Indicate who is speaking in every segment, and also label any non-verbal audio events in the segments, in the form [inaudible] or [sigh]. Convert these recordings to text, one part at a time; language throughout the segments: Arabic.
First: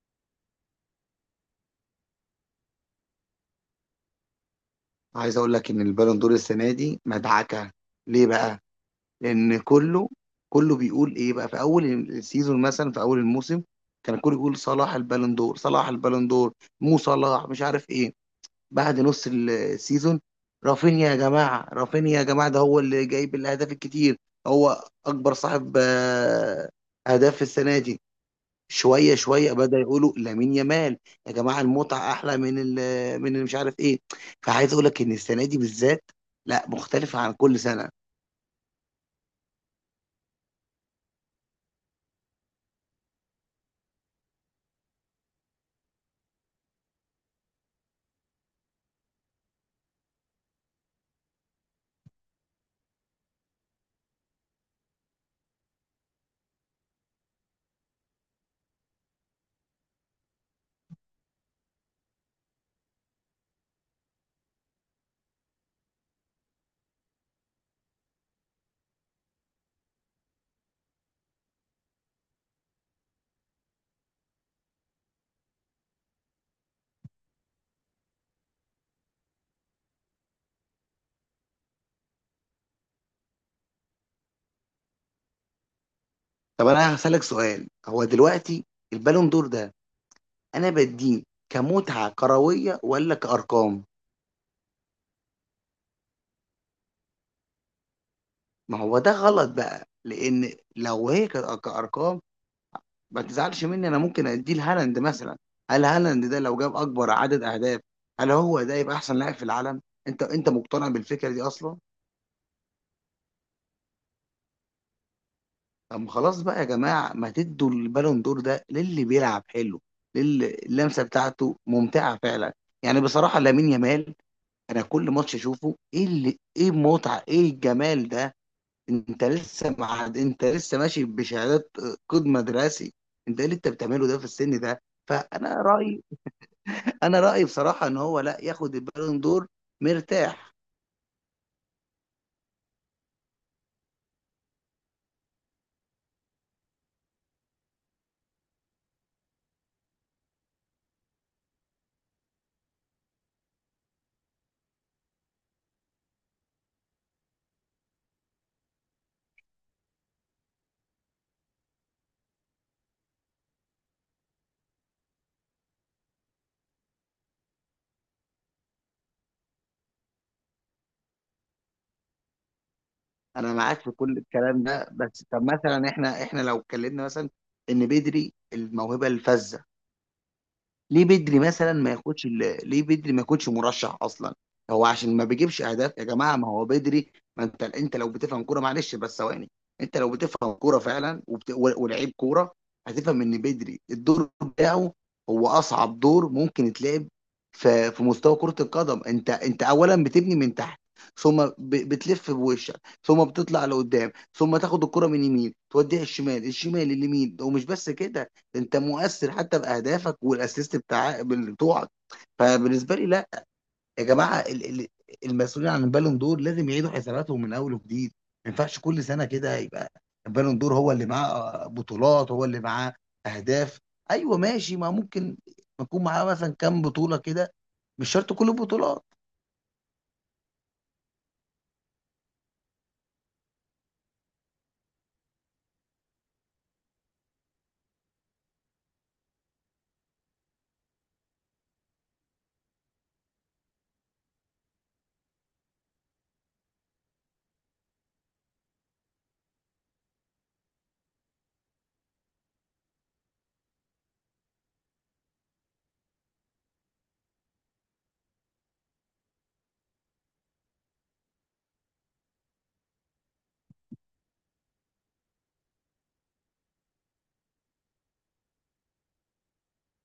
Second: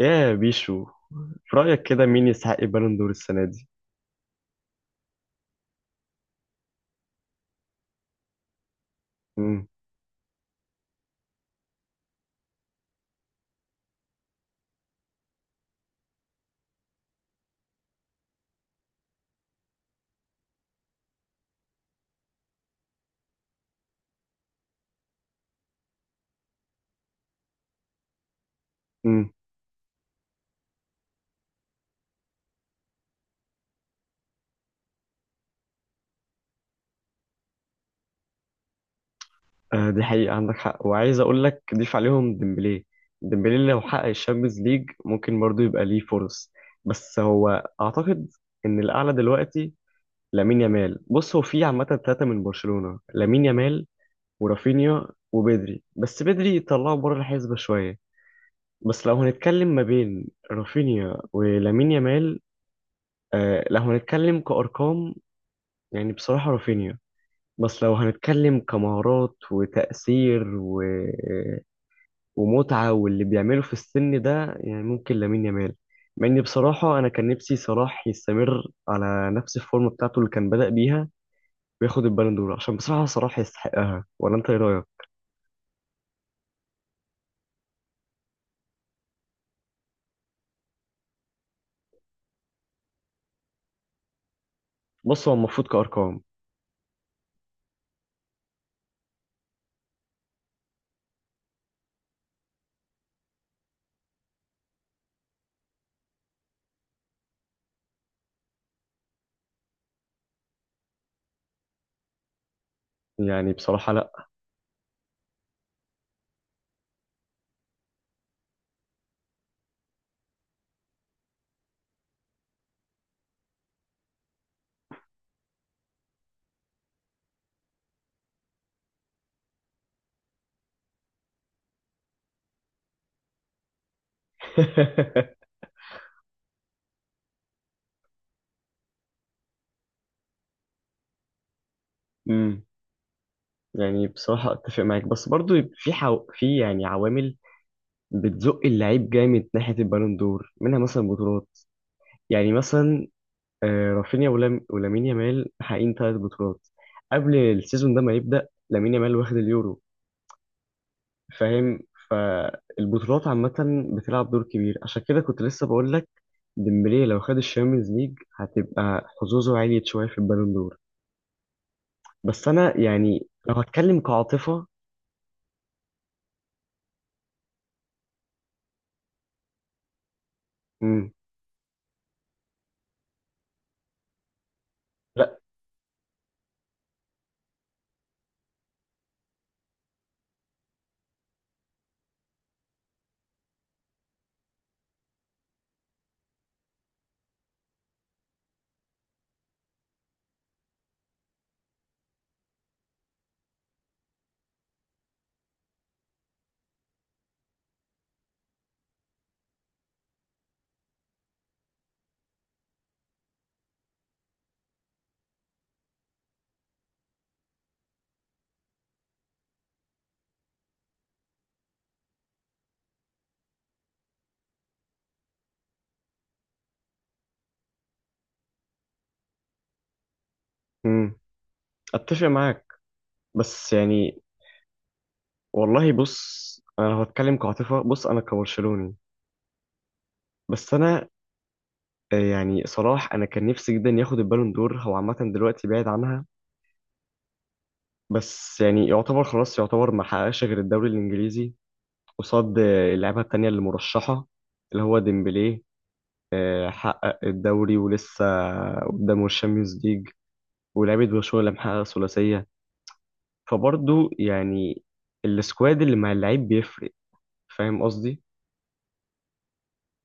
Speaker 1: يا بيشو، في رأيك كده مين يستحق البالون دور السنة دي؟
Speaker 2: عايز اقول لك ان البالون دور السنه دي مدعكه. ليه بقى؟ لان
Speaker 1: مم.
Speaker 2: كله بيقول ايه بقى؟ في اول السيزون، مثلا في اول الموسم، كان كله يقول صلاح البالون دور، صلاح البالون دور، مو صلاح، مش عارف ايه. بعد نص السيزون، رافينيا يا جماعه، رافينيا يا جماعه، ده هو اللي جايب الاهداف الكتير، هو اكبر صاحب اهداف في السنه دي. شويه
Speaker 1: مم.
Speaker 2: شويه بدأ يقولوا لامين يامال. يا جماعه المتعه احلى من من اللي مش عارف ايه. فعايز اقول لك ان السنه دي بالذات لا، مختلفه عن كل سنه.
Speaker 1: آه، دي حقيقة، عندك حق. وعايز أقول لك ضيف عليهم ديمبلي. ديمبلي لو حقق الشامبيونز ليج ممكن برضه يبقى ليه فرص. بس هو أعتقد إن الأعلى دلوقتي لامين يامال. بص، هو في عامة ثلاثة من برشلونة: لامين يامال ورافينيا وبدري. بس بدري طلعه بره الحسبة شوية. بس لو هنتكلم ما بين رافينيا ولامين يامال، آه لو هنتكلم كأرقام يعني بصراحة رافينيا. بس لو هنتكلم كمهارات وتأثير ومتعة واللي بيعمله في السن ده، يعني ممكن لامين يامال. مع إني بصراحة أنا كان نفسي صلاح يستمر على نفس الفورم بتاعته اللي كان بدأ بيها وياخد البالون دور، عشان بصراحة صلاح يستحقها. ولا أنت إيه رأيك؟
Speaker 2: طب انا هسألك سؤال، هو دلوقتي البالون دور ده انا بديه كمتعه كرويه ولا كارقام؟
Speaker 1: بص، هو المفروض كأرقام.
Speaker 2: ما هو ده غلط بقى، لان لو هي كانت كارقام، ما تزعلش مني، انا ممكن اديه لهالاند مثلا. هل هالاند ده لو جاب اكبر عدد اهداف هل هو ده يبقى احسن لاعب في العالم؟ انت مقتنع بالفكره دي اصلا؟
Speaker 1: يعني بصراحة لأ.
Speaker 2: طب خلاص بقى يا جماعة، ما تدوا البالون دور ده للي بيلعب حلو، للي اللمسة بتاعته ممتعة فعلا. يعني بصراحة لامين يامال، أنا كل ماتش أشوفه إيه اللي إيه المتعة إيه الجمال ده. أنت لسه مع، أنت لسه ماشي بشهادات قيد مدرسي، أنت إيه اللي أنت بتعمله ده في السن ده؟
Speaker 1: [laughs]
Speaker 2: فأنا رأيي، أنا رأيي بصراحة إن هو لا ياخد البالون دور مرتاح.
Speaker 1: امم يعني بصراحة أتفق معاك، بس برضو في في يعني عوامل بتزق اللعيب جامد ناحية البالون دور، منها مثلا بطولات. يعني مثلا رافينيا ولام ولامين يامال حقين ثلاث بطولات قبل السيزون ده ما يبدأ. لامين يامال واخد اليورو، فاهم؟ فالبطولات عامة بتلعب دور كبير، عشان كده كنت لسه بقول لك ديمبلي لو خد الشامبيونز ليج هتبقى حظوظه عالية شوية في البالون دور. بس أنا يعني
Speaker 2: أنا
Speaker 1: لو
Speaker 2: معاك في
Speaker 1: هتكلم
Speaker 2: كل الكلام
Speaker 1: كعاطفة.
Speaker 2: ده، بس طب مثلا إحنا لو اتكلمنا مثلا إن بدري الموهبة الفذة، ليه
Speaker 1: مم.
Speaker 2: بدري مثلا ما ياخدش ليه بدري ما يكونش مرشح اصلا؟ هو عشان ما
Speaker 1: لا
Speaker 2: بيجيبش اهداف يا جماعه ما هو بدري. ما انت لو بتفهم كوره، معلش بس ثواني، انت لو بتفهم كوره فعلا ولعيب كوره، هتفهم ان بدري الدور بتاعه هو اصعب دور ممكن يتلعب في مستوى كره القدم. انت اولا بتبني من تحت، ثم بتلف بوشك، ثم بتطلع لقدام، ثم تاخد الكره من يمين توديها الشمال، الشمال اليمين، ومش بس كده، انت مؤثر حتى باهدافك والاسيست بتاع بتوعك. فبالنسبه لي لا، يا جماعه المسؤولين عن البالون دور لازم يعيدوا حساباتهم من اول وجديد. ما ينفعش كل سنه كده يبقى البالون دور هو اللي معاه بطولات، هو اللي معاه اهداف. ايوه ماشي، ما ممكن يكون معاه مثلا كام بطوله كده، مش شرط كل البطولات.
Speaker 1: مم. أتفق معاك بس يعني والله. بص، أنا لو هتكلم كعاطفة، بص أنا كبرشلوني. بس أنا يعني صلاح انا كان نفسي جدا ياخد البالون دور. هو عامه دلوقتي بعيد عنها، بس يعني يعتبر خلاص، يعتبر ما حققش غير الدوري الانجليزي قصاد اللعيبه التانيه اللي مرشحه، اللي هو ديمبلي. حقق الدوري ولسه قدامه الشامبيونز ليج، ولعيبه برشلونه اللي محققه ثلاثيه. فبرضه يعني السكواد اللي مع اللعيب بيفرق. فاهم قصدي؟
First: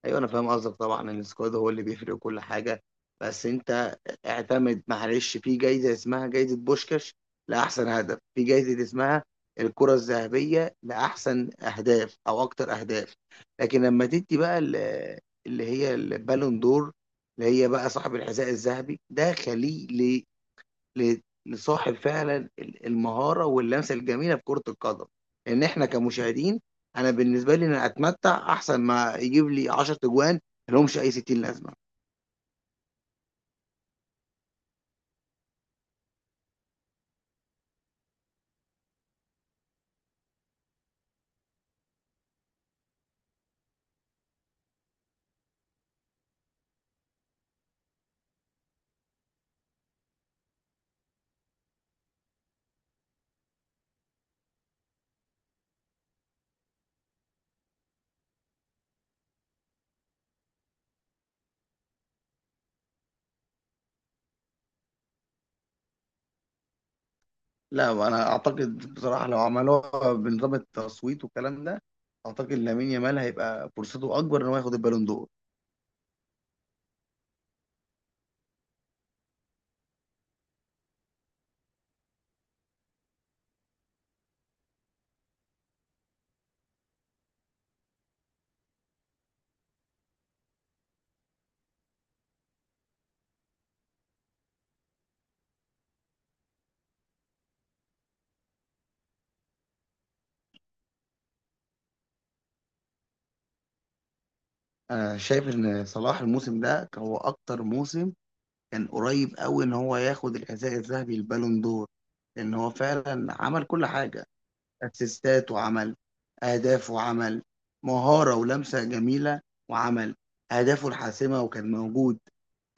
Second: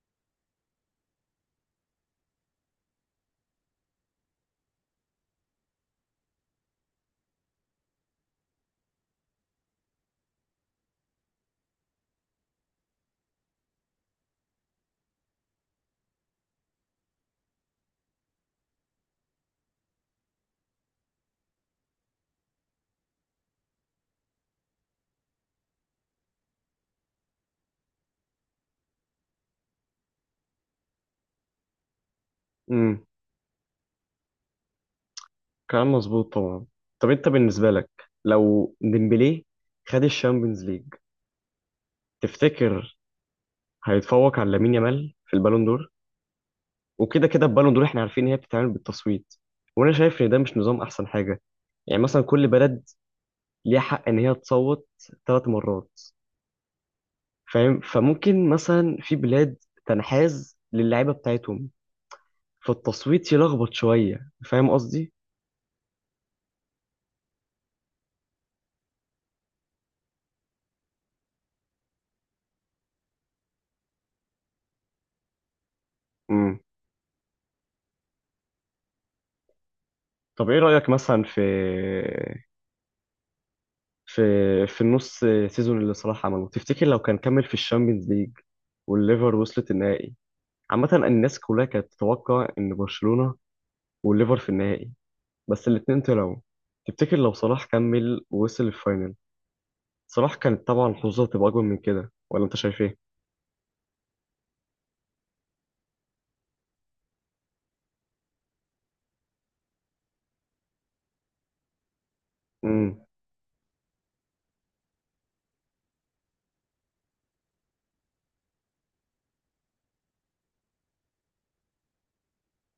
Speaker 2: ايوه انا فاهم قصدك طبعا ان السكواد هو اللي بيفرق وكل حاجه، بس انت اعتمد معلش، في جايزه اسمها جايزه بوشكاش لاحسن هدف، في جايزه اسمها الكره الذهبيه لاحسن اهداف او اكتر اهداف، لكن لما تدي بقى اللي هي البالون دور، اللي هي بقى صاحب الحذاء الذهبي، ده خليه لصاحب فعلا المهاره واللمسه الجميله في كره القدم. لان احنا كمشاهدين، انا بالنسبه لي انا اتمتع احسن ما يجيب لي 10 اجوان ملهمش اي 60 لازمه.
Speaker 1: امم كلام مظبوط طبعا. طب انت بالنسبه لك لو ديمبلي خد الشامبيونز ليج، تفتكر هيتفوق على لامين يامال في البالون دور؟ وكده كده البالون دور احنا عارفين ان هي بتتعمل بالتصويت، وانا شايف ان ده مش نظام احسن حاجه. يعني مثلا كل بلد ليها حق ان هي تصوت ثلاث مرات، فاهم؟ فممكن مثلا في بلاد تنحاز للعيبه بتاعتهم، فالتصويت يلخبط شويه. فاهم قصدي؟
Speaker 2: لا، انا اعتقد بصراحه لو عملوها بنظام التصويت والكلام ده، اعتقد لامين يامال هيبقى فرصته اكبر ان هو ياخد البالون دور.
Speaker 1: امم طب ايه رايك مثلا في في في النص سيزون اللي صلاح عمله؟ تفتكر لو كان كمل في الشامبيونز ليج والليفر وصلت النهائي؟ عامة الناس كلها كانت تتوقع إن برشلونة والليفر في النهائي، بس الاتنين طلعوا. تفتكر لو صلاح كمل ووصل الفاينل، صلاح كانت طبعا حظوظه تبقى أكبر من كده؟ ولا أنت شايف إيه؟
Speaker 2: انا شايف ان صلاح الموسم ده كان هو اكتر موسم، كان قريب قوي ان هو ياخد الحذاء الذهبي البالون دور، لان هو
Speaker 1: امم
Speaker 2: فعلا عمل كل حاجه: اسيستات، وعمل اهداف، وعمل مهارة ولمسة جميلة، وعمل اهدافه الحاسمة، وكان موجود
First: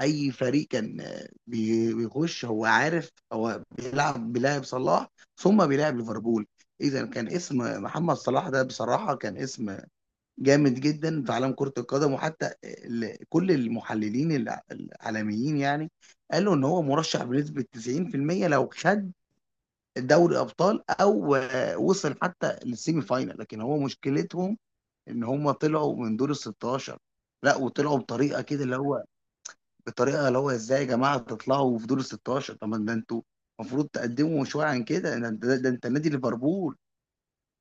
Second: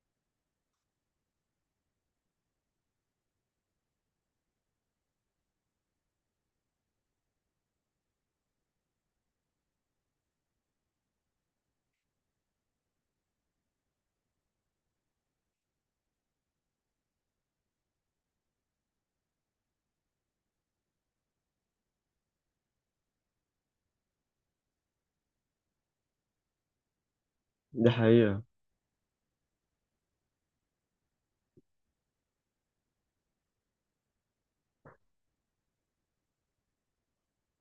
Speaker 2: اي فريق كان بيخش، هو عارف هو بيلعب صلاح ثم بيلعب ليفربول. اذا كان اسم محمد صلاح ده بصراحه كان اسم جامد جدا في عالم كره القدم، وحتى كل المحللين العالميين يعني قالوا ان هو مرشح بنسبه 90% لو خد دوري ابطال، او وصل حتى للسيمي فاينال، لكن هو مشكلتهم ان هم طلعوا من دور ال 16. لا،
Speaker 1: دي
Speaker 2: وطلعوا
Speaker 1: حقيقة.
Speaker 2: بطريقه كده اللي هو، بطريقه اللي هو ازاي يا جماعه تطلعوا في دور ال 16؟ طب ما ده انتوا المفروض تقدموا شويه عن كده. ده انت نادي ليفربول،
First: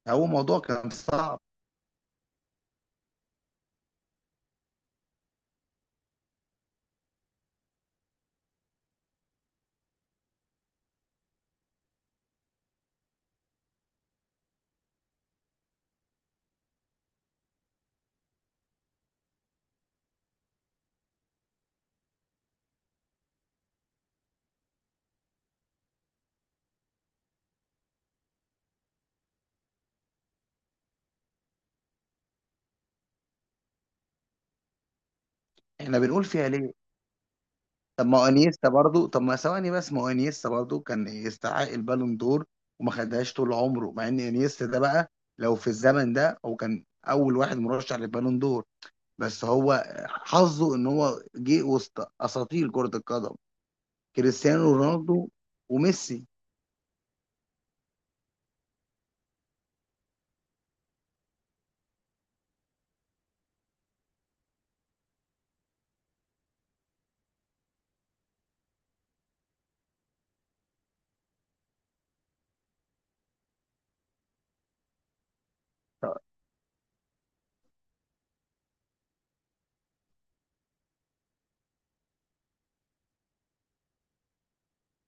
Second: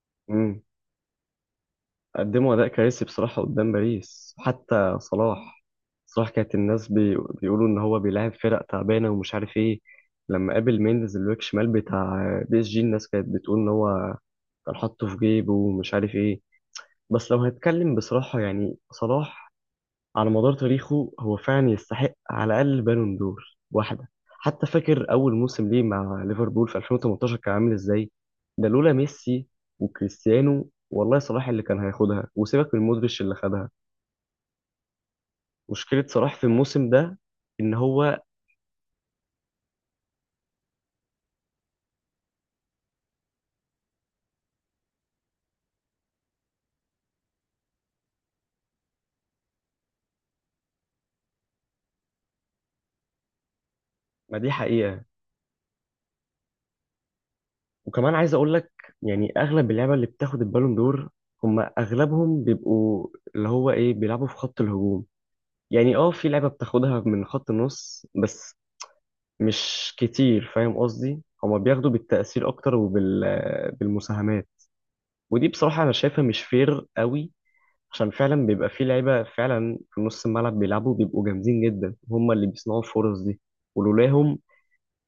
Speaker 2: هو موضوع
Speaker 1: امم
Speaker 2: كان صعب.
Speaker 1: قدموا أداء كارثي بصراحة قدام باريس. حتى صلاح، صلاح كانت الناس بيقولوا إن هو بيلاعب فرق تعبانة ومش عارف إيه. لما قابل مينديز الباك شمال بتاع بي اس جي الناس كانت بتقول إن هو كان حاطه في جيبه ومش عارف إيه. بس لو هنتكلم بصراحة، يعني صلاح على مدار تاريخه هو فعلا يستحق على الأقل بالون دور واحدة. حتى فاكر أول موسم ليه مع ليفربول في 2018 كان عامل إزاي؟ ده لولا ميسي وكريستيانو والله صلاح اللي كان هياخدها، وسيبك من مودريتش اللي خدها.
Speaker 2: احنا
Speaker 1: مشكلة
Speaker 2: بنقول
Speaker 1: صلاح في
Speaker 2: فيها ليه؟
Speaker 1: الموسم ده إن هو
Speaker 2: طب ما ثواني بس، ما هو انيستا برضو كان يستحق البالون دور وما خدهاش طول عمره. مع ان انيستا ده بقى لو في الزمن ده هو كان اول واحد مرشح للبالون دور، بس هو حظه ان هو جه وسط اساطير كرة القدم
Speaker 1: ما دي
Speaker 2: كريستيانو
Speaker 1: حقيقة.
Speaker 2: رونالدو وميسي.
Speaker 1: وكمان عايز أقول لك، يعني أغلب اللعبة اللي بتاخد البالون دور هم أغلبهم بيبقوا اللي هو إيه بيلعبوا في خط الهجوم. يعني اه في لعبة بتاخدها من خط النص بس مش كتير، فاهم قصدي؟ هما بياخدوا بالتأثير أكتر وبالمساهمات، ودي بصراحة أنا شايفها مش فير قوي، عشان فعلا بيبقى في لعيبة فعلا في نص الملعب بيلعبوا، بيبقوا جامدين جدا، هما اللي بيصنعوا الفرص دي. ولولاهم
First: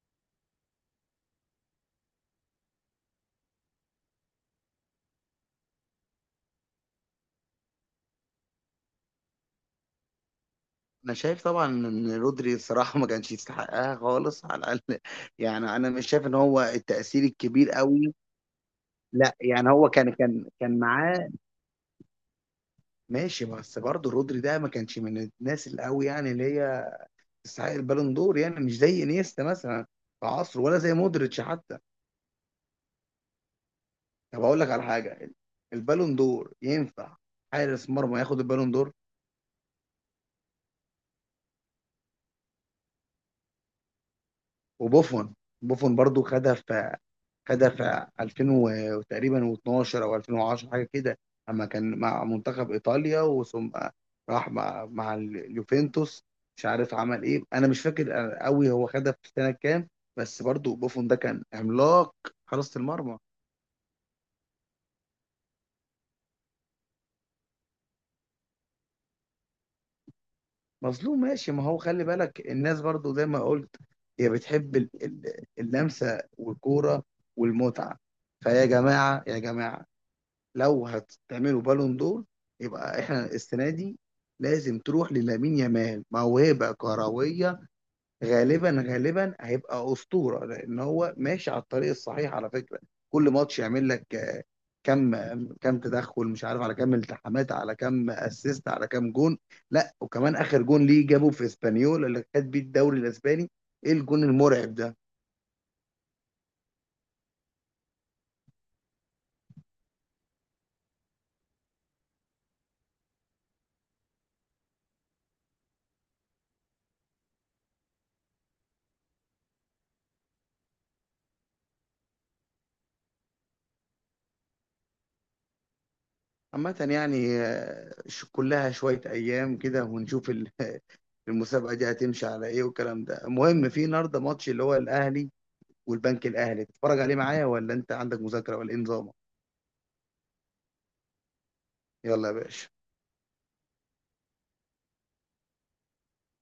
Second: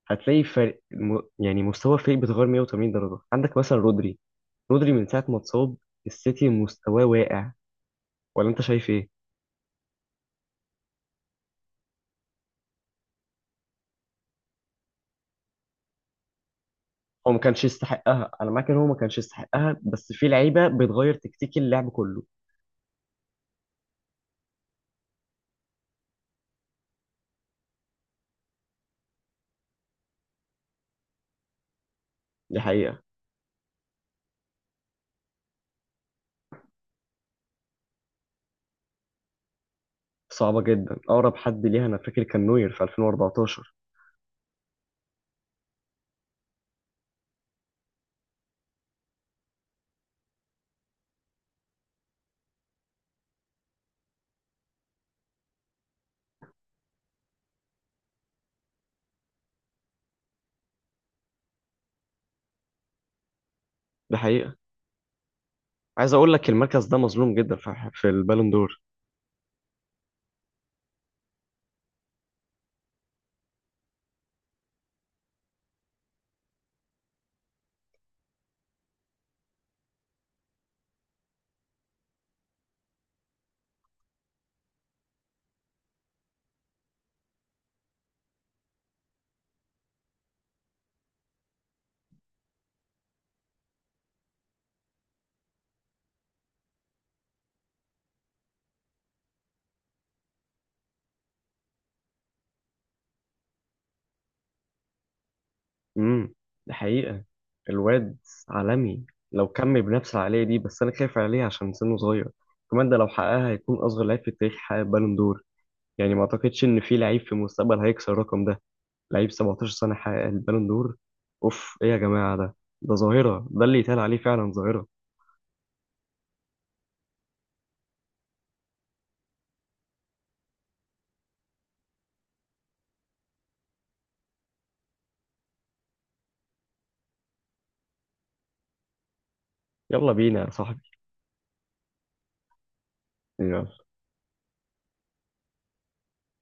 Speaker 1: هتلاقي فرق يعني مستوى الفريق بيتغير 180 درجة. عندك مثلا رودري من ساعة ما اتصاب السيتي مستواه واقع. ولا أنت شايف إيه؟
Speaker 2: انا شايف طبعا ان رودري الصراحه ما كانش يستحقها خالص [laughs] على الاقل يعني انا مش شايف ان هو التاثير
Speaker 1: هو ما كانش
Speaker 2: الكبير قوي.
Speaker 1: يستحقها، أنا معاك إن هو ما كانش
Speaker 2: لا يعني
Speaker 1: يستحقها،
Speaker 2: هو
Speaker 1: بس
Speaker 2: كان
Speaker 1: في
Speaker 2: كان
Speaker 1: لعيبة
Speaker 2: كان
Speaker 1: بتغير
Speaker 2: معاه،
Speaker 1: تكتيك اللعب كله.
Speaker 2: ماشي، بس برضه رودري ده ما كانش من الناس القوي يعني اللي هي تستحق البالون دور، يعني مش زي انيستا مثلا في عصره، ولا زي مودريتش حتى.
Speaker 1: دي حقيقة.
Speaker 2: طب اقول لك على حاجه، البالون دور ينفع حارس مرمى ياخد البالون دور؟
Speaker 1: صعبة جدا، أقرب حد ليها أنا فاكر كان نوير في 2014.
Speaker 2: وبوفون، برضو خدها في 2000 وتقريبا و12 او 2010 حاجه كده، اما كان مع منتخب ايطاليا وثم راح مع اليوفنتوس، مش عارف عمل ايه، انا مش فاكر قوي هو خدها في سنه كام. بس برضو بوفون ده كان عملاق حراسه المرمى.
Speaker 1: ده حقيقة. عايز أقول لك المركز ده مظلوم جدا في البالون دور.
Speaker 2: مظلوم ماشي، ما هو خلي بالك الناس برضو زي ما قلت هي بتحب اللمسه والكوره والمتعه. فيا جماعه يا جماعه، لو هتعملوا بالون دور، يبقى احنا السنه دي لازم تروح للامين يامال، موهبه كرويه، غالبا غالبا هيبقى اسطوره لان هو ماشي على الطريق الصحيح على فكره. كل ماتش يعمل لك كم كم تدخل، مش عارف على كم التحامات، على كم اسيست، على كم جون. لا وكمان اخر جون ليه جابه في اسبانيول اللي خد بيه الدوري الاسباني، ايه الجون المرعب ده!
Speaker 1: امم ده حقيقة. الواد عالمي، لو كمل بنفس العقلية دي. بس أنا خايف عليه عشان سنه صغير. كمان ده لو حققها هيكون أصغر لعيب في التاريخ حقق بالون دور. يعني ما أعتقدش إن في لعيب في المستقبل هيكسر الرقم ده. لعيب 17 سنة حقق البالون دور، أوف إيه يا جماعة ده! ده ظاهرة، ده اللي يتقال عليه فعلا ظاهرة.
Speaker 2: عامة يعني كلها شوية أيام كده ونشوف [laughs] المسابقه دي هتمشي على ايه والكلام ده. المهم في النهارده ماتش اللي هو الاهلي والبنك الاهلي، تتفرج عليه معايا ولا انت عندك مذاكره ولا ايه نظامك؟
Speaker 1: يلا بينا يا صاحبي.
Speaker 2: يلا يا باشا.